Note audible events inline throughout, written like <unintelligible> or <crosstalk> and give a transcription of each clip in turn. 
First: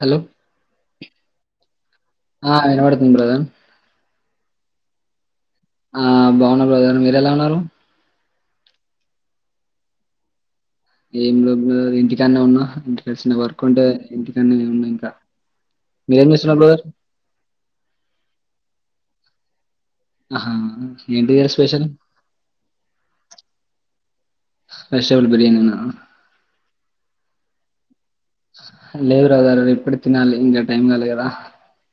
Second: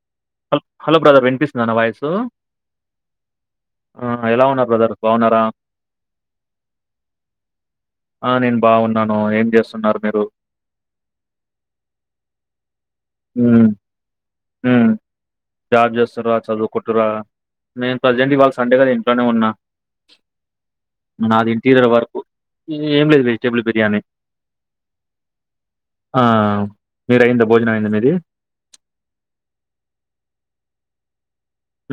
Hello హల్ hello brother విన్పిస్తుందా నా వాయిస్ ఆ వినపడుతుంది బ్రదన్ బావున్నారా ఆ బావున్నా బ్రదర్ మీరెలా ఉన్నారు ఆ నేను బావున్నాను ఏం చేస్తున్నారు మీరు ఏం లేదు బ్రదర్ ఇంటికాడనే ఉన్నా ఇంటి ఊ ఊ జాబ్ మీరేం చేస్తుర్రా చేస్తున్నారు బ్రదర్? చదువుకుంటుర్రా నేను ప్రజెంట్ ఇవాల్ సండే కదా ఇంట్లోనే ఉన్నా ఆహా! ఏంటి నాది ఇయాల స్పెషల్? ఇంటీరియర్ వర్ ఈకు ఏం లేదు వెజిటబుల్ బిర్యానీ వెజిటబుల్ బిర్యానీనా? ఆ మీదయ్యిందా భోజనం అయ్యిందా నీది లేదు రా <inaudible> ఇప్పుడు తినాలి ఇంకా టైం గాలేదు కదా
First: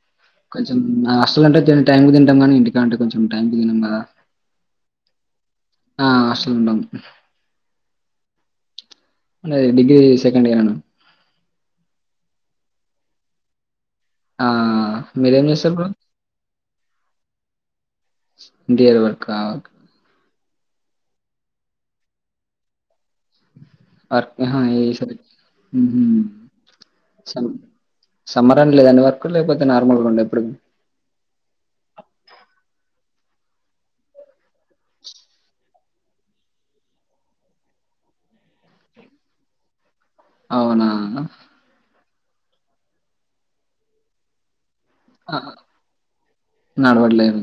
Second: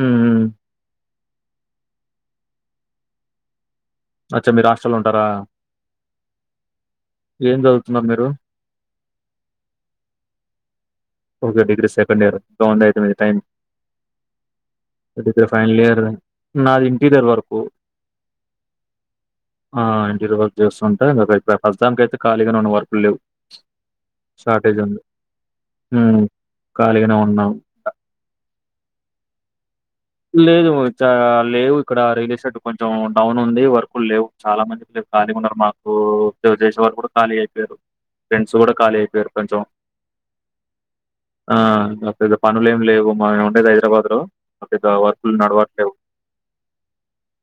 హ్మ్. హ్మ్. కొంచం హాస్టల్లో అంటే టైం తింటం కానీ ఇంటికాంటే కొంచం టైం తినం కా అచ్చా మీరు ఆస్టాల్లో ఉంటారా ఆ! హాస్టల్ ఉంటాం. ఏం చదువుతున్నారు మీరు మే డిగ్రీ సెకండ్ ఇయర్ అన ఓకే డిగ్రీ సెకండ్ ఇయర్ బాగుంద అయితే మీది టైమ్ ఆ! మీరేం ఒకే చేస్తారు final bro? Year feather work dare వర్కా చూస్తుంటయి ప్రస్తుతానికియితే ఖాళగానే ఉన్న వర్కు లేవు ఆర్ అహ షార్టేజ్ ఉంది. ఏశ మ్మ్ హ్మ్. ఖాళీగానే సమ్ ఉన్నాం. సమరం లేదు అని వరకు లేకపోతే నా లేదు మచ లేవు ఇక్కడ రియల్ ఎస్టేట్ కొంచెం డౌన్ ఉంది వర్కు లేవు చాలా మందికి ఖాళీ ఉన్నారు మాకు చేసే వారు కూడా ఖాళీ అయిపోయిరు ఫ్రెండ్స్ కూడా ఖాళీ అయిపోయిరు కొంచెం అవునా ఆ! ఇంక పెద్ద పనులు ఏం లేవు మనం ఉండేది హైదరాబాద్ లో అ పెద్ద వర్కులు ఆ, నడవట్లేవు నడవట్లేదు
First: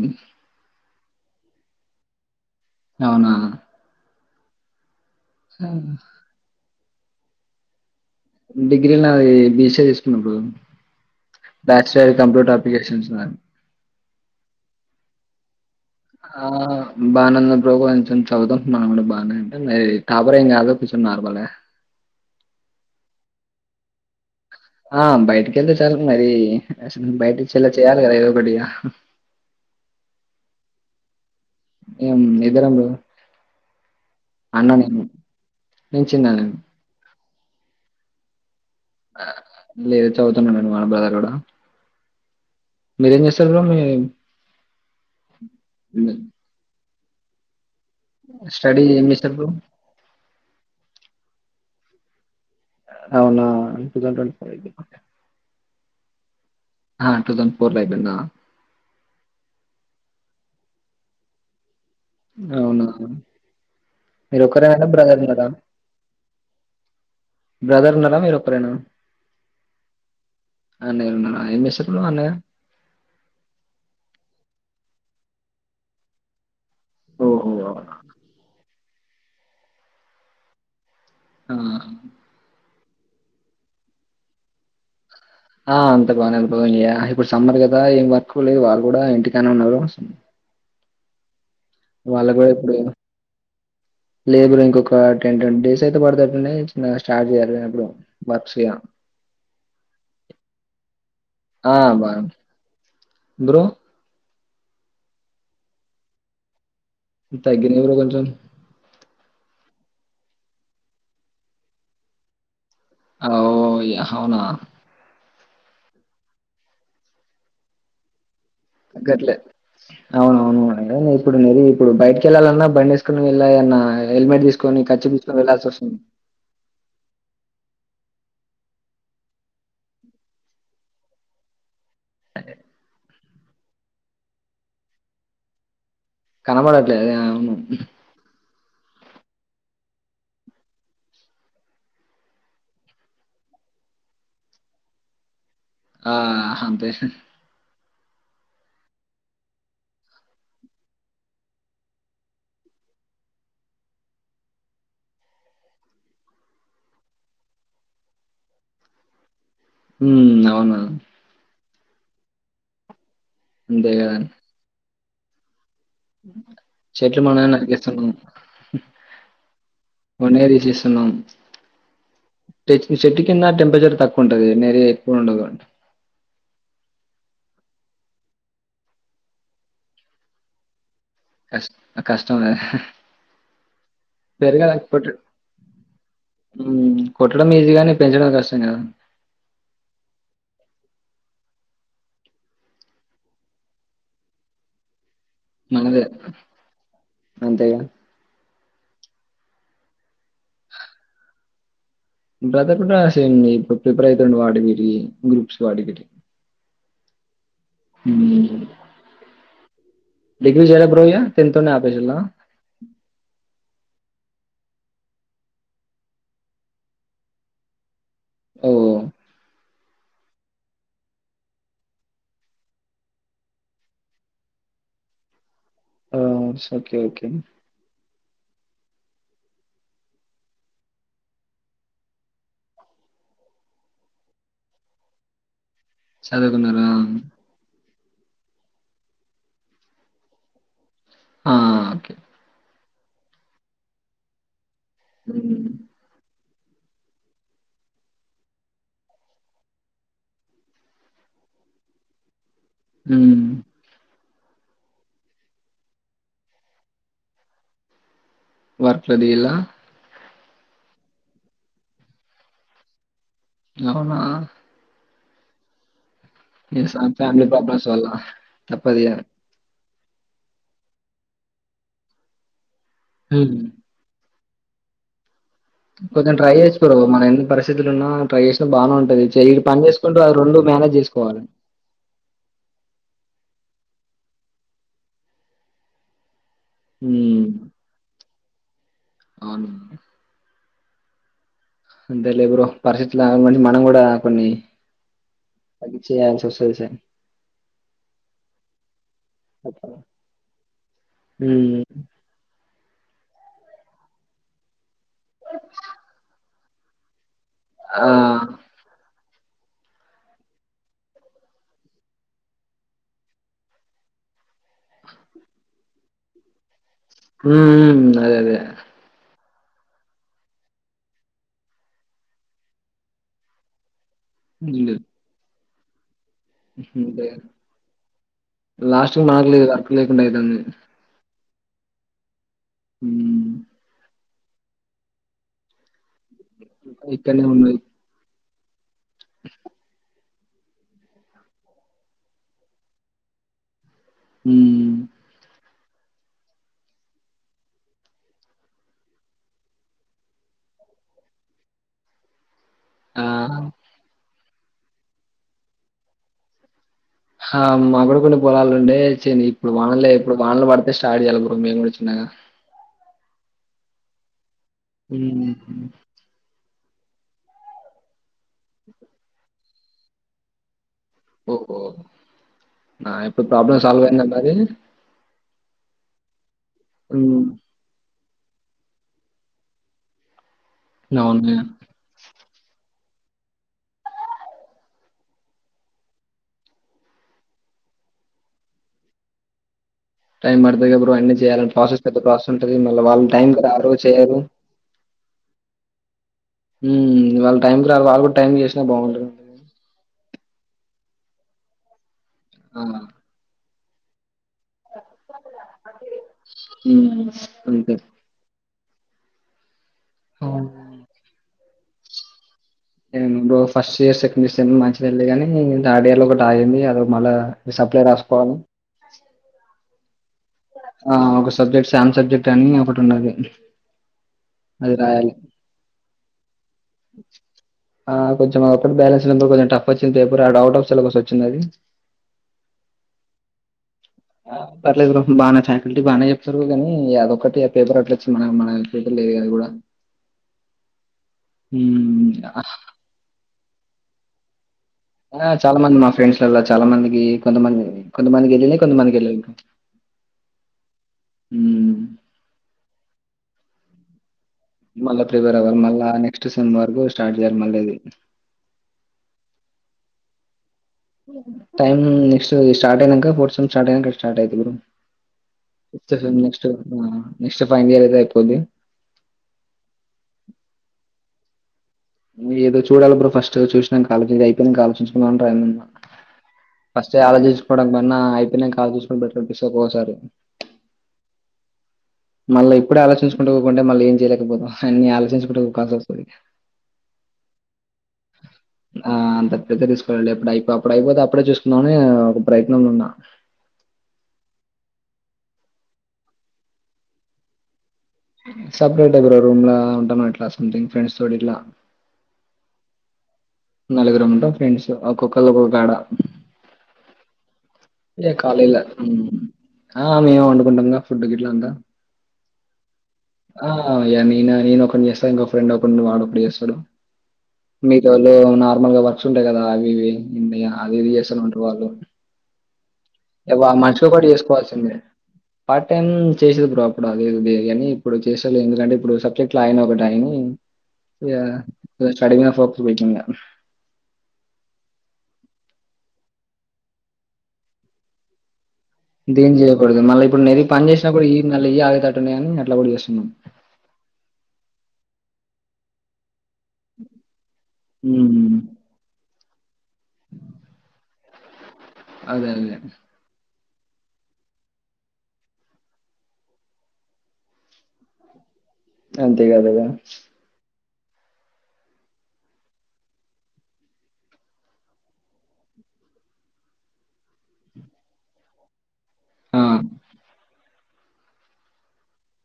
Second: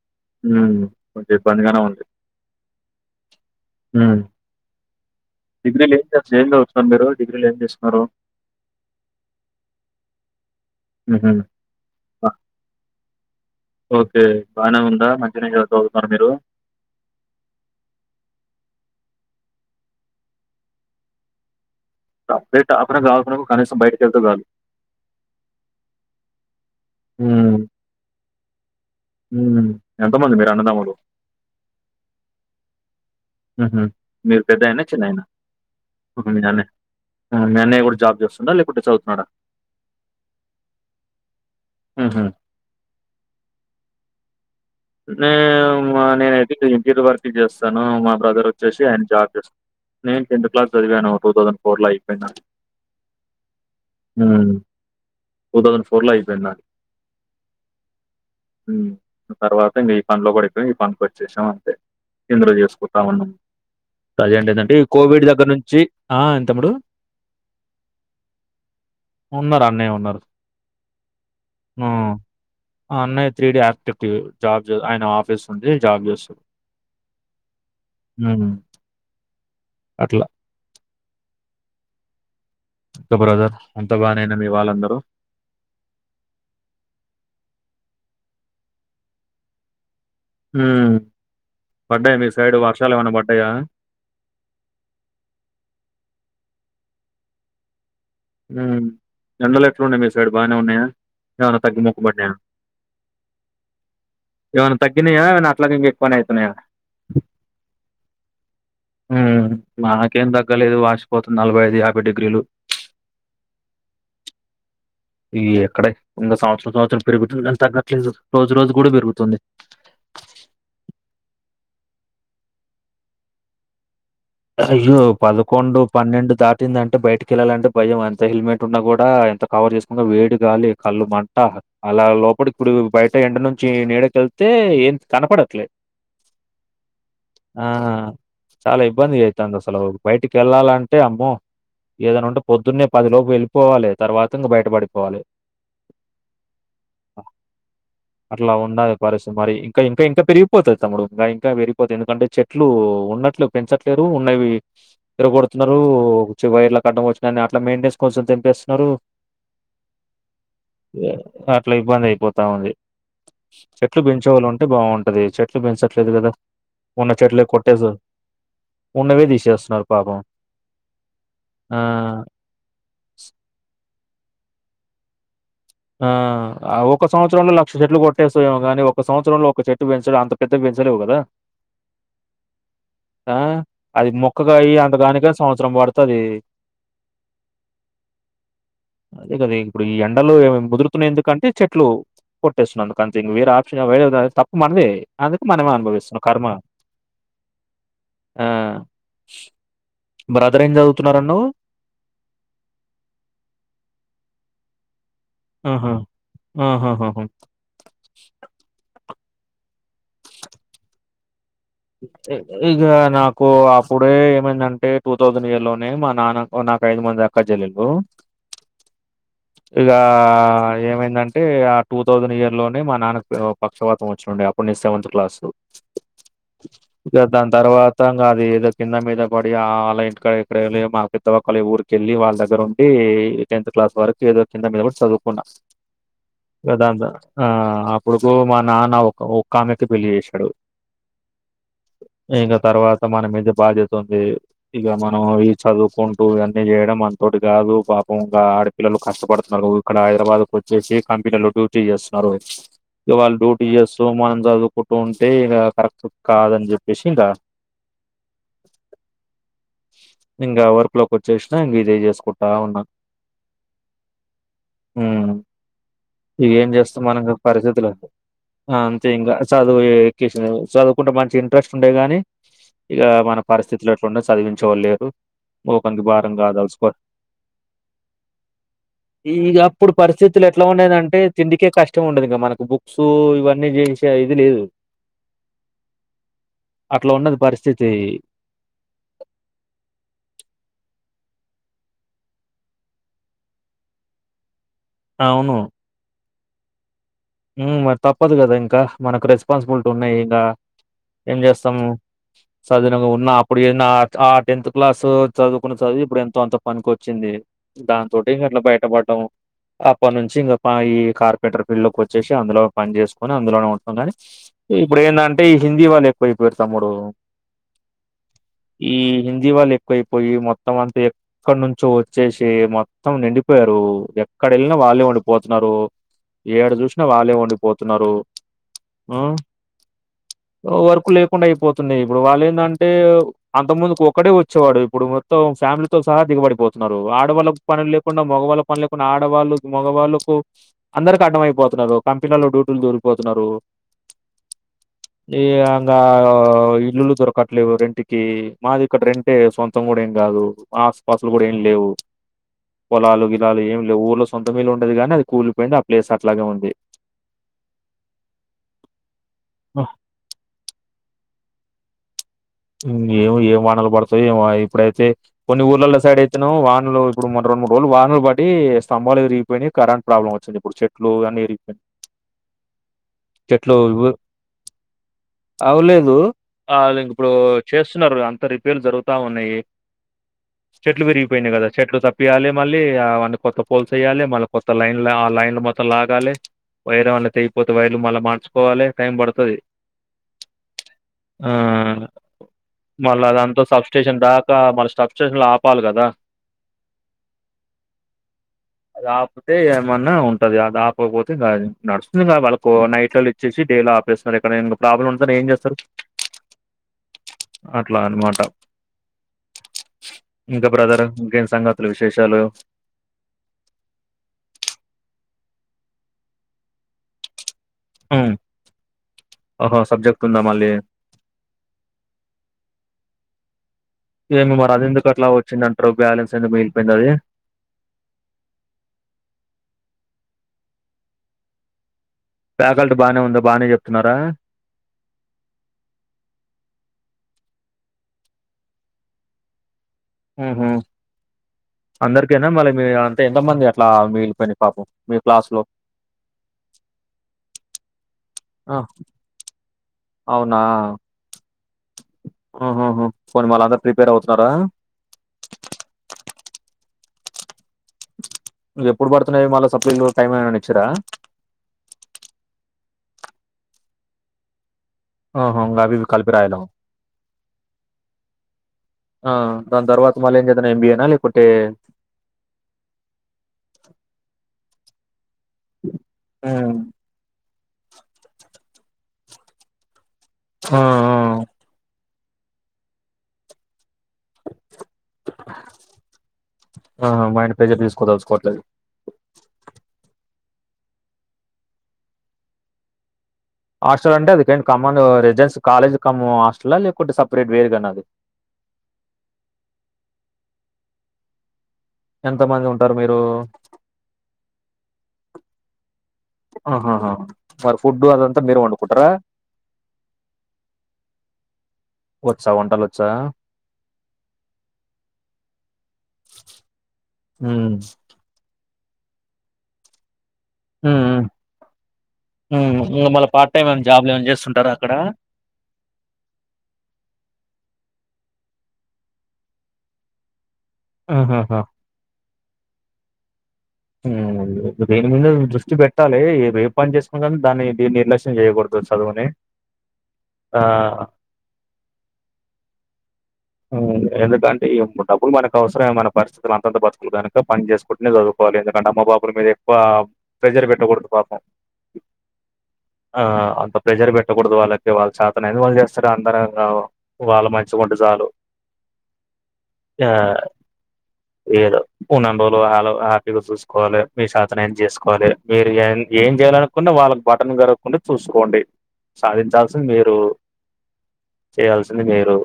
కొంచెం ఇబ్బందిగానే ఉంది అవునా హ్మ్మ్ ఆ, డిగ్రీ లేచర్స్ ఏం చదువుతూ తరు మీరు డిగ్రీలు ఏం చేస్తున్నారు డిగ్రీ నా బిసఏ తీసుకున్న బ్రో హుహు. బ్యాచలర్ ఆ! కంప్యూటర్ అప్లికేషన్స్ను ఓకే బాగానే ఉందా మంచిగానే జదుతవ్ ఆ బానుంది బ్రో కొంచెం చదుతాం మనం కూడా బా నేనంటే ఏ టాపర్ ఎం కాదు కొంచెం నార్మలే గ బే టాపర్ కాకపోయినా కనీసం బైటకెళ్తే చాలు ఆ బయటికెళ్తే చాలు మరి కనీసం బయటి చెల్లా చెయాల కదే కొద్దిగా హ్మ్మ్ ఎంతమంది మీరు అన్నదమ్ములు మేం ఇద్దరం బ్రో హ్మ్మ్ మీరు అన్న పెద్దయినా నేను చిన్నయినా నేను చిన్న ఒకే మీ నేను అన్నయ్ మీ అన్నయ్ కూడా జాబ్ చేస్తా డలే ఆ లేదు చదువుతున్నాడు మన బ్రదర్ కూడా హుహు. మీరేం చేస్తారు మీ నేమా నేనయితే ఇక వర్క్ చేస్తా తను మా బ్రదర్ వచ్చేసి స్టడీ ఏం ఆయన జాబ్ చేస్తారు బ్రో చేస్తాను నేను టెన్త్ క్లాస్ చదివేను టూ తౌసండ్ ఫోర్ లాయిపోయినా అవును టు తోసెండ్ ట్వంటీ ఫైవ్ ఏది అయిపోయింది నాది. ఆ టూ తోసెండ్ ఫోర్ లో అయిపోయిందా. హ్మ్. తర్వాత అండి పనులో పడితే పనికి వచ్చేసాం అంతే ఇందులో అవునా? చేసుకుంటా ఉన్నాం కళ్యాణ్ ఏంటంటే మీరొక్కరేనా బ్రదర్ కోవిడ్ దగ్గర ఉన్నారా? నుంచి ఆ ఎంతముడు బ్రదర్ ఉన్నారా మీరొక్కరేనా? ఉన్నారు అన్న ఏమన్నాడు అన్నయ్యలున్నారా? ఏం చేస్తారు ఇప్పుడు ఆన్నారు అన్నయ్య? అన్నయ్య త్రీ డే యాక్టివిటీ. జాబ్ ఆయన ఆఫీస్ ఉంది జాబ్ చేస్తారు ఓహో అవునా అట్లా ఆ ఇంక బ్రదర్ అంత బాగానేైనా మీ వాళ్ళందరూ ఆ అంత బాగానేంది బ్రో ఇప్పుడు సమ్మర్ కదా ఏం వర్క్ కూడా లేదు వాళ్ళ కూడా ఇంటికానే ఉన్నారు. ఉ వాళ్ళ కూడా ఇప్పుడు లేబర్ ఇంకొక టెన్ ట్వంటీ డేస్ అయితే పడుతటునై. స్టార్ట్ చేయలీ కదా బ్రో ఉ ఎండలు ఎట్లుఉన్నా మీ సైడ్ బాగానే ఉన్నాయా ఏమన్నా ఆ! తగ్గి బానే మక్కబడినాయా. బ్రో ఏమైనా తగీనాయావమనా అట్లా ఇం ఎక్కువ అవుతున్నాయా తగ్గిన బ్రో కొంచెం నాకేం తగ్గలేదు వాసిపోతుంది నలభై ఐదు యాభై డిగ్రీలు ఓ అవునా ఈ ఎక్కడే ఇం సంవత్రం సంవత్సరం పెరుగుతుంది కానీ తగ్గట్లేదు రోజు రోజు కూడా పెరుగుతుంది తగ్గట్లేదు అవునవును అవున ఇప్పుడు మరి ఇప్పుడు బయటకిెళ్ళాలన్నా బండిేసుకుొని వెళ్ళాయి అన్నా. అయ్యో పదకొండు పన్నెండు దాటిందంటే బయటకి కిిళ్లాలంటే భయం ఎంత హెల్మెట్ ఉన్నా కూడా ఎంత కవర్ చేసుకునా వేడి గాలి కళ్ళు మంట అలా లోపడీ ఇప్పుడు బయట ఎండ నుంచి నీడకెళ్తే ఏం కనపడట్లే. కనపడలే అవునను ఆ! చాలా ఇ ఇబ్బంది ఐతుంది అసలు బయటికి వెళ్ళాలంటే అమో ఏదనా ఉంటే పొద్దున్నే పది లోపు వెళ్ళిపోవాలి తర్వాత ఇంక బయట పడిపోవాలి. ఆ అంతే అట్లా ఉందధి పరిస్మ మరి ఇంకా ఇంకా ఇంకా పెరిగిపోతది తమ్ముడు ఇంకా పెరిగిపోతుంది ఎందుకంటే చెట్లు ఉన్నట్లు. పెంచట్లేరు ఉన్నవి విరగొడుతున్నారుచ్చ వైర్లా ఆడ్డం వచ్చిననీ అట్లా మెయింటెనెన్స్ కొంసం తెంపేస్తున్నారు. ఉ అవును ఇట్లా ఇబ్బంది అయిపోతా ఉంది అంతే చెట్లు కదండీ. పెంచేవలు ఉంటే బాఉం అదే చెట్ చూపించట్లేదు కదా ఉన్న చెట్లే కొట్టేసం ఉన్నయే తీసేస్తున్నమ్ ఆ చెట్టుకింద టెంప తక్కువ ఉంటది నేరి ఎక్కువుండదుండి ఆ ఒక సంవత్సరంలో లక్ష చెట్లు కొట్టేస్త మేమో కాని ఒక సంవత్సరంలో ఒక చెట్టు పెంచడం అంత పెద్దగా పెంచలేవు కదా దా కష్ కష్టం అది. అ అది మెుక్క పెరగాల కొట్ అంతదానికే సంవత్సరం పడుతది హ్మ్. కొట్టడం ఈజీ గానీ పెంచడం కష్టం కదా! అదే కదా ఇప్పుడు ఈ ఎండలు ప ఎందుకంటే చెట్లు కొట్టేస్తున్నందుకంతే ఇంగ వేరే ఆప్షన్ వేరే తప్పు మనదే అందుకు మనమే మనదే. అనుభవిస్తున్నాం కర్మ అంతేగా. ఆ బ్రదర్ ఏం చదువుతున్నారన్నవ్ బ్రదర్ కూడా సేమ్ ఇప్పుడు ప్రిపేర్ అవుతుండు వాడి వీరి ఆహా ఆహాహ అ హుమ్ దిగ్విజయరా బ్రో ఇగా ఇగ నాకు ఇప్పుడే ఏమైందంటే టూ థౌజండ్ ఇయర్ లోనే మా నాన్న నాకు ఐదు మంది అక్క చెల్లెలు ఓ ఇక ఏమైందంటే ఆ టూ థౌసండ్ ఇయర్ లోనే మా నాన్నకి పక్షపాతం వచ్చిండి అప్పుడు సెవెంత్ క్లాస్. ఆ ఓకే ఇక ఓకే దాని తరువాత. ఆ అది ఏదో కింద మీద పడి అళ్ళఇంటి కడా ఇక్కడ వెళ్ళి మా పెద్ద ఒక్కళ ఊరికి వెళ్లి వాళ్ళ దగ్గర ఉండి టెన్త్ క్లాస్ వరకు ఏదో కింద మీద పడి చదువుకున్న చదువుకున్నారా ఏదాంతా ఆ. ఇప్పుడుకు మా నాన్న ఒక ఒక్క ఆమెకి పెళ్లి చేసాడు. ఆ ఓకే ఇంగ తర్వా మాన మీదే బాధ్యత ఉంది. ఇగ మనం ఈ హ్మ్ చదువుకుంటు ఎం చేయడం అంతటి కాదు పాపం ఇక ఆడపిల్లలు కష్టపడుతున్నారు ఇక్కడ హైదరాబాద్ కు వచ్చేసి కంపెనీలు డ్యూటీ చేస్తున్నారు. ఇగవాల్ హ్మ్ డూటి చేస్సు మన్. చదువుకుట్టు ఉంటే ఇగ కరక్ట్. కాదన్ జెప్పేసి ఇంక వర్క్ లేదిలా ఇంగ వర్క్ లోకి వచ్చేస్న ఇంగ ఇదే చేసుకుంటా ఉన్న అవునా. ఉ ఇక ఏం ఎస్ చేస్తాం మనకి ఫ్యామిలీ ప్రాబ్లమ్స్ పరిస్థితులు వల్ల అంతే తప్పదిగ ఇంకా చదువు కేస్నవు. సరు కుంటే మంచి ఇంట్రెస్ట్ ఉండే గాని. ఇగ మన హ్మ్ పరిస్థితులు అట్లుండే చదివి చూడలేరు కొంచెం ట్రై చేసుకోరు మన ఎన్ని పరిస్థితులు ఉన్నా ట్రై చేసినా బాగానే ఉంటంది ఇగ ఇడు పని అప్పుడు చేసుకుంటూ అది పరిస్థితులు ఎట్లా రెండు మేనేజ్ చేసుకోవాలని. సో ఇవన్నీ చేయిసే ఇది లేదు. అట్ల ఉన్నది హ్మ్ పరిస్థితి. అవును అంతే లే బ్రో పరిచిత్లు ఆగంమని మనం కూడా కొన్ని. అవును. స్ సదు సె ఉమ్ మరి తప్పదు కదా ఇంకా మనకు రెస్పాన్సిబిలిటీ ఉన్నాయి ఇంకా ఏం హ్మ్ చేస్తాము. సధనంగా ఉన్నా అప్పుడు ఏదైనా ఆ టెన్త్ క్లాస్ సో చదువుకున్న చదువు ఇప్పుడు ఎంతో అంత. పనుకొచ్చింది. ఆ దాంతోటి అట్లా బయటపడ్డాము అప్ప నుంచి ఇంగ పాయి కార్పెంటర్ ఫీల్డ్ లోక్ వచ్చేసి అందులో పని చేసుకొని అందులోనే ఉంటాం కాని ఇప్పుడు ఏందంటే ఈ హిందీ వాళ్ళు ఎక్కువయిపోయారు తమ్ముడు హుమ్మ్ అదే అదే జీవాలు ఎక్కువైపోయి మొత్తం అంతా ఎక్కడ నుంచో వచ్చేసి మొత్తం నిండిపోయారు ఎక్ ఎక్కడ వెళ్ళిన అదే వాళ్ళే ఉండిపోతున్నారు ఏడాజూసిన అంతే వాళ్ళే ఉండిపోతున్నారు లాస్ట్ కి ఉమ్ మనకు లేదు వర్క్ లేకుండా అయితుంది వర్కు లే కుండా అయిపోతుంది ఇప్పుడు వాళ్ళే నంటే హ్మ్. అంత ముందుకు ఒకడే వ వచ్చే వాడు ఇప్పుడు మొత్తం ఫ్యామిలీ సహా దిగబడిపోతున్నారు ఇక్కడనే ఆడవాళ్ళకి ఉన్నది పని లేకుండా మగవాళ్ళ పనులకున్న ఆడవాళ్ళు మగవాళ్ళ అందరికి అడ్డమైపోత్ కంపెన్లో డ్యూటీలు తొలకపోతున్నారు ఉమ్ ఇంకా ఇల్లులు దొరకట్లేవు రెంట్కి మాది ఇక్కడ రెంటే సొంతం కూడా ఏం కాదు ఆస్తుపాస్తులు కూడా ఏమి లేవు పొలాలు ఆ! గిలాలు ఏమి లేవు ఊర్ల సు సొంతమిళ్ళు ఉండేది గాని అది కూలిపోయింది ఆ ప్లేస్ అట్లాగే ఉండి హ మాకుడా కొన్ని పొలాలుండే ఇప్పుడు వానలే ఇప్పుడు వానలు పడితే స్టార్ట్ చేయాల మేమ్ కూడా చిన్నగా ఇంగేమో ఏమి వానలు పడుతాయో ఎమో ఇప్పుడైతే హ్మ్. కొన్ని ఊర్లలో సైడ్ అయితే వా లో ఇప్పుడు మరీ రెండు మూడు రోజులు వానల పడి స్తంభాలు ఎరిగిపోయినాయ్ కరంట్ ప్రాబ్లం వచ్చంది ఇప్పుడు చే ఓహో నా ఎప్పుడు ప్రాబ్లమ్ సాల్వ్ అయింద మరి అవలేదు ఆ ఇప్పుడు హ్మ్. చేస్తున్నారు అ రిపేయర్లు జరురత ఉన్నాయి చెట్లు అవును. విరిగిపోయినాయి కదా చెట్లు తప్పియాలి మళ్ళీ ఇగ కొత్త పోల్స్ ఏయ్యాలి మళ్ళ కొత్త లైన్ ఆ లైన్లు మొత్తం లాగాలే వైర్లు ఏమైనా తెగిపోతే వైర్లు మళ్ళీ మార్చుకోవాలి టైం పడుతుంది టైం పడుతది కదా బ్రో ఇంగ చేయాలి ప్రాసెస్ పెద్ద ప్రాసెస్ ఉంటది. మళ్ళీ వాళ్ళు అదంత టైంకి సబ్ రారు, స్టేషన్ చేయరు. దాక మళ్ళీ సబ్ స్టేషన్ లో ఆ ప్పాల్ కదా ఉమ్ వాళ్ళు టైంకి రారు వాళ్ళు కూడా టైం చేసినా బాగుండు టది అది అపకపోతే అది నర్స్ <unintelligible> వాళ్ళకు ఆ! నైట్లలో ఇచ్చేసి డేలా ఆపేస్తున్నారు ఎక్కడ ఇంకా ప్రాబ్లమ్ ఉన్నతాన ఏం చేస్తారు ఉ అంతే అట్లా అనమాట ఇంకా అవును. బ్రదర్ ఇంకేం సంగతులు విశేషాలు నేను bro first year second year sem మంచిగ ఎళ్ళింది కానీ థర్డ్ ఇయర్ లో ఒకటి అగింది అదో మళ్ళా సప్లై ఉమ్ రాసుకోవాలి ఓహో సబ్జెక్ట్ ఉందా మ ఆ ఒక సబ్జెక్ట్ సామ్ సబ్జెక్ట్ అని ఒకటి ఉన్నది ఏమి మరి అది ఎందుకు అట్లా రాయాలి వచ్చిందంటారు బ్యాలెన్స్ ఎందుకు మిగిలిపోయింది అది ఆ కొంచెం అదొక్కటి బ్యాలన్స్ ఉంది బ్రో కొంచెం టఫ్ వచ్చింది ఆ డౌట్ ఆఫ్ సిలబస్ వచ్చింద అది ప్యాకల్ట్ బానే ఉందా బాగానే చెప్ పర్లేదు బ్రో బానే ఫ్యాకల్టీ బాగానే చెప్తారు కానీ అదొక్కటి పేపర్ అట్ల వచ్చి మన మన చేతుల్లో లేదు అది కూడా ఉహు హ్మ్. అందరికెనా ఆ! మళ్ళీ అంత ఎంత మంది లా మిగిలిపోయినయ్ పాపం మీ ఆ క్లాస్ లో చాలా మంది మా ఫ్రెండ్స్లలో చాలా మందికి కొంతమంది కొంతమందికి ఆ ఎల్లినయ్ కొంతమందికి ఎల్లలేవు అవునా ఊ పోని మళ్ళందరూ ప్రిపేర్ అవుతున్నారా మల్ల ప్రిపేర్ అవ్వాలి మల్ల నెక్స్ట్ సేమ్ వరకు స్టార్ట్ జె ఎప్పుడు పడుతున్నాయి మళ్ళ సప్లిలూ టైం ఎమన్నా టైమ్ నెక్స్ స్టార్ట్ అయినంక ఫోర్త్ సెమ్ స్టార్ట్ అయినంక స్టార్ట్ అయితుడు ఆహ అవి ఇవి కలిపి రాయలా, నెక్స్ట్ ఫైనల్ ఇయర్ అయితే అయిపోద్ది ఆ దాని తర్వాత మళ్ళీ ఏం చేద్ ఎంబిఎనా లే ఒటే ఏదో చూడాలి, బ్రో ఫస్ట్ చూసినాంక ఆలోచింఅయ్ యినంక ఆలోచించు. లాంగ్ టైనున ఉమ్ ఫస్టే ఆలోచించ్ ప్పడం బన్నా అయిపినాంక కాల్ చూసుకొని బెటర్ అన్పిస్సది ఒకోసారి ఆ ఆ మళ్ళా ఇప్పుడే ఆలోచించుకుంటా కూకుంటె మళ్ళీ ఏం చేయలేకపోతం. అన్ని ఆలోచించుకుంటా కుకోల్ వస్సది. ఆహా మైండ్ ప్రెజర్ తీసుకోదలుచుకోవట్లేదు ఆ అంత పెద్ద తీసుకోవాలె. డైప్ అప్పుడయిపోత అప్పుడె చూసుంకుందాం. అని ఒక ప్రయత్నం నున్న హాస్టల్ అంటే అది కైన్ కమ్మండ్ రెజెన్స్ కాలేజ్ కమ్ హాస్టల లేకుంటే సపరేట్ వేరుగానా అది సపరేటే బ్రో రూమ్లా ఉంటాం. అట్లా సంమ్థింగ్ ఫ్రెండ్స్ తో ఇట్లా ఎంతమంది ఉంటారు. మీరూ నలుగురుం ఉంటం, ఫ్రెండ్స్ ఒక్కొక్కల ఒకొక్క కాడ ఆహాహా మరి ఫుడ్ ఏ అదంతా మీరు కాలేజెలా హు వండుకుంటారా ఆ మేము వండుకుంటాంగా ఫుడ్ గిట్లాంతా స వంటలు వచ్చా ఆ య నేనా నేనొక్కడిని చేస్సా, ఇంకో ఫ్రెండ్ ఒకండు వాడొకడు చేస్సడు. ఉమ్ మిగతా వాళ్ళు నా నార్మల్ గా వర్క్స్ ఉంటాయ్. కదా అవి ఇవి మియ అవి ఇవి ఉమ్ చేస్సనుంటరు వాళ్ళు ఉమ్ ఉమ్ ఇంగ మళ్ళ పార్ట్ టైమ్ యవ ఏమన్న మనిషి జాబ్లు కూడా ఏమన్న చేస్తుంటారా అక్కడ చేసుకోవాల్సిందే, పార్ట్ టైం చేసది బ్రో అప్పుడు అది ఇది ఇప్పుడు చేసేదిలే ఎందుకంటే ఇప్పుడు సబ్జెక్ట్లు ఆయినాయ్ ఒకటి ఆయినయ్ య ఆహాహా చ్ కడిగిన పప్పు పెట్టింన ఉ దీని మీద దృష్టి పెట్టాలి. ఏ ఏ పని చేసుకున్న దాన్ని దీన్ని నిర్లక్ష్యం చేయకూడదు. చదువుని దిం చేయకూడదు మళ్ళా ఇప్పుడు మే ఆ బి పని చేస్నా కూడా ఈ మళ్ళీ ఈ ఆగేటట్ ఉన్నాయని అట్ల కూడా చేస్సున్నాం. ఇ అబ్ డబ్బులు మనకు అవసరమే మన పరిస్ ఇ అంతా బతుకులే కనుక పని చేసుకుంటేనే చదువ్ హ్మ్. అమ్మా బాపుల మీద ప ప్రెజర్ పెట్టకూడదు పాపం. అదే అదే ఆ అంత ప్రెజర్ పెట్టకూడదు. వాళ్ళకి వాళ్ళు చేతనైది వాళ్ళు చేస్సారా. అందరంగా వాళ్ళు మంచిగుంటె చాలు అంతేగదేగా ఆహ్, ఏదో ఉన్నన్నిరోజులు ఆలో మీకు చూసుకోవాలి మీకు చేతనైంది చేసుకోవాలి. మీరు ఏ ఏం చేయాలనుకున్నా వాళ్ళకి బర్డేన్ కలగ కుండా చూసుకోండి. ఆ! సాధించాల్సింది మీరు చేయాల్సింది మీరు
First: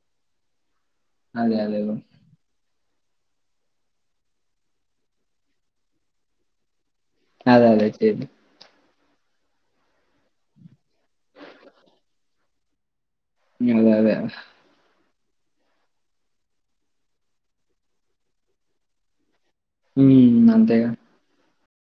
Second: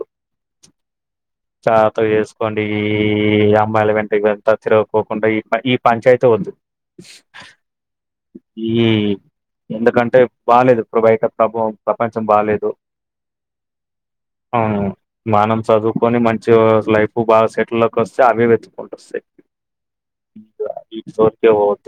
అదే అదే. చాతగా చేసుకోండి ఈ అమ్మాయిల వెంట ఇదంతా తిరగకుండా ఈ ఈ పంచాయతీ వద్దు అదే అదే చె ఈ ఎందుకంటే బాలేదు ఇప్పుడు బయట ప్రపంచం బాలేేదు అదే అదే మనం చదువుకొని, మంచిగ లైఫ్ బాగా సెటిల్ కి వస్తే, అవి వెతుకుంట వస్తాయి. హ్మ్ అంతేగా ఇ సోరిక పోవద్దు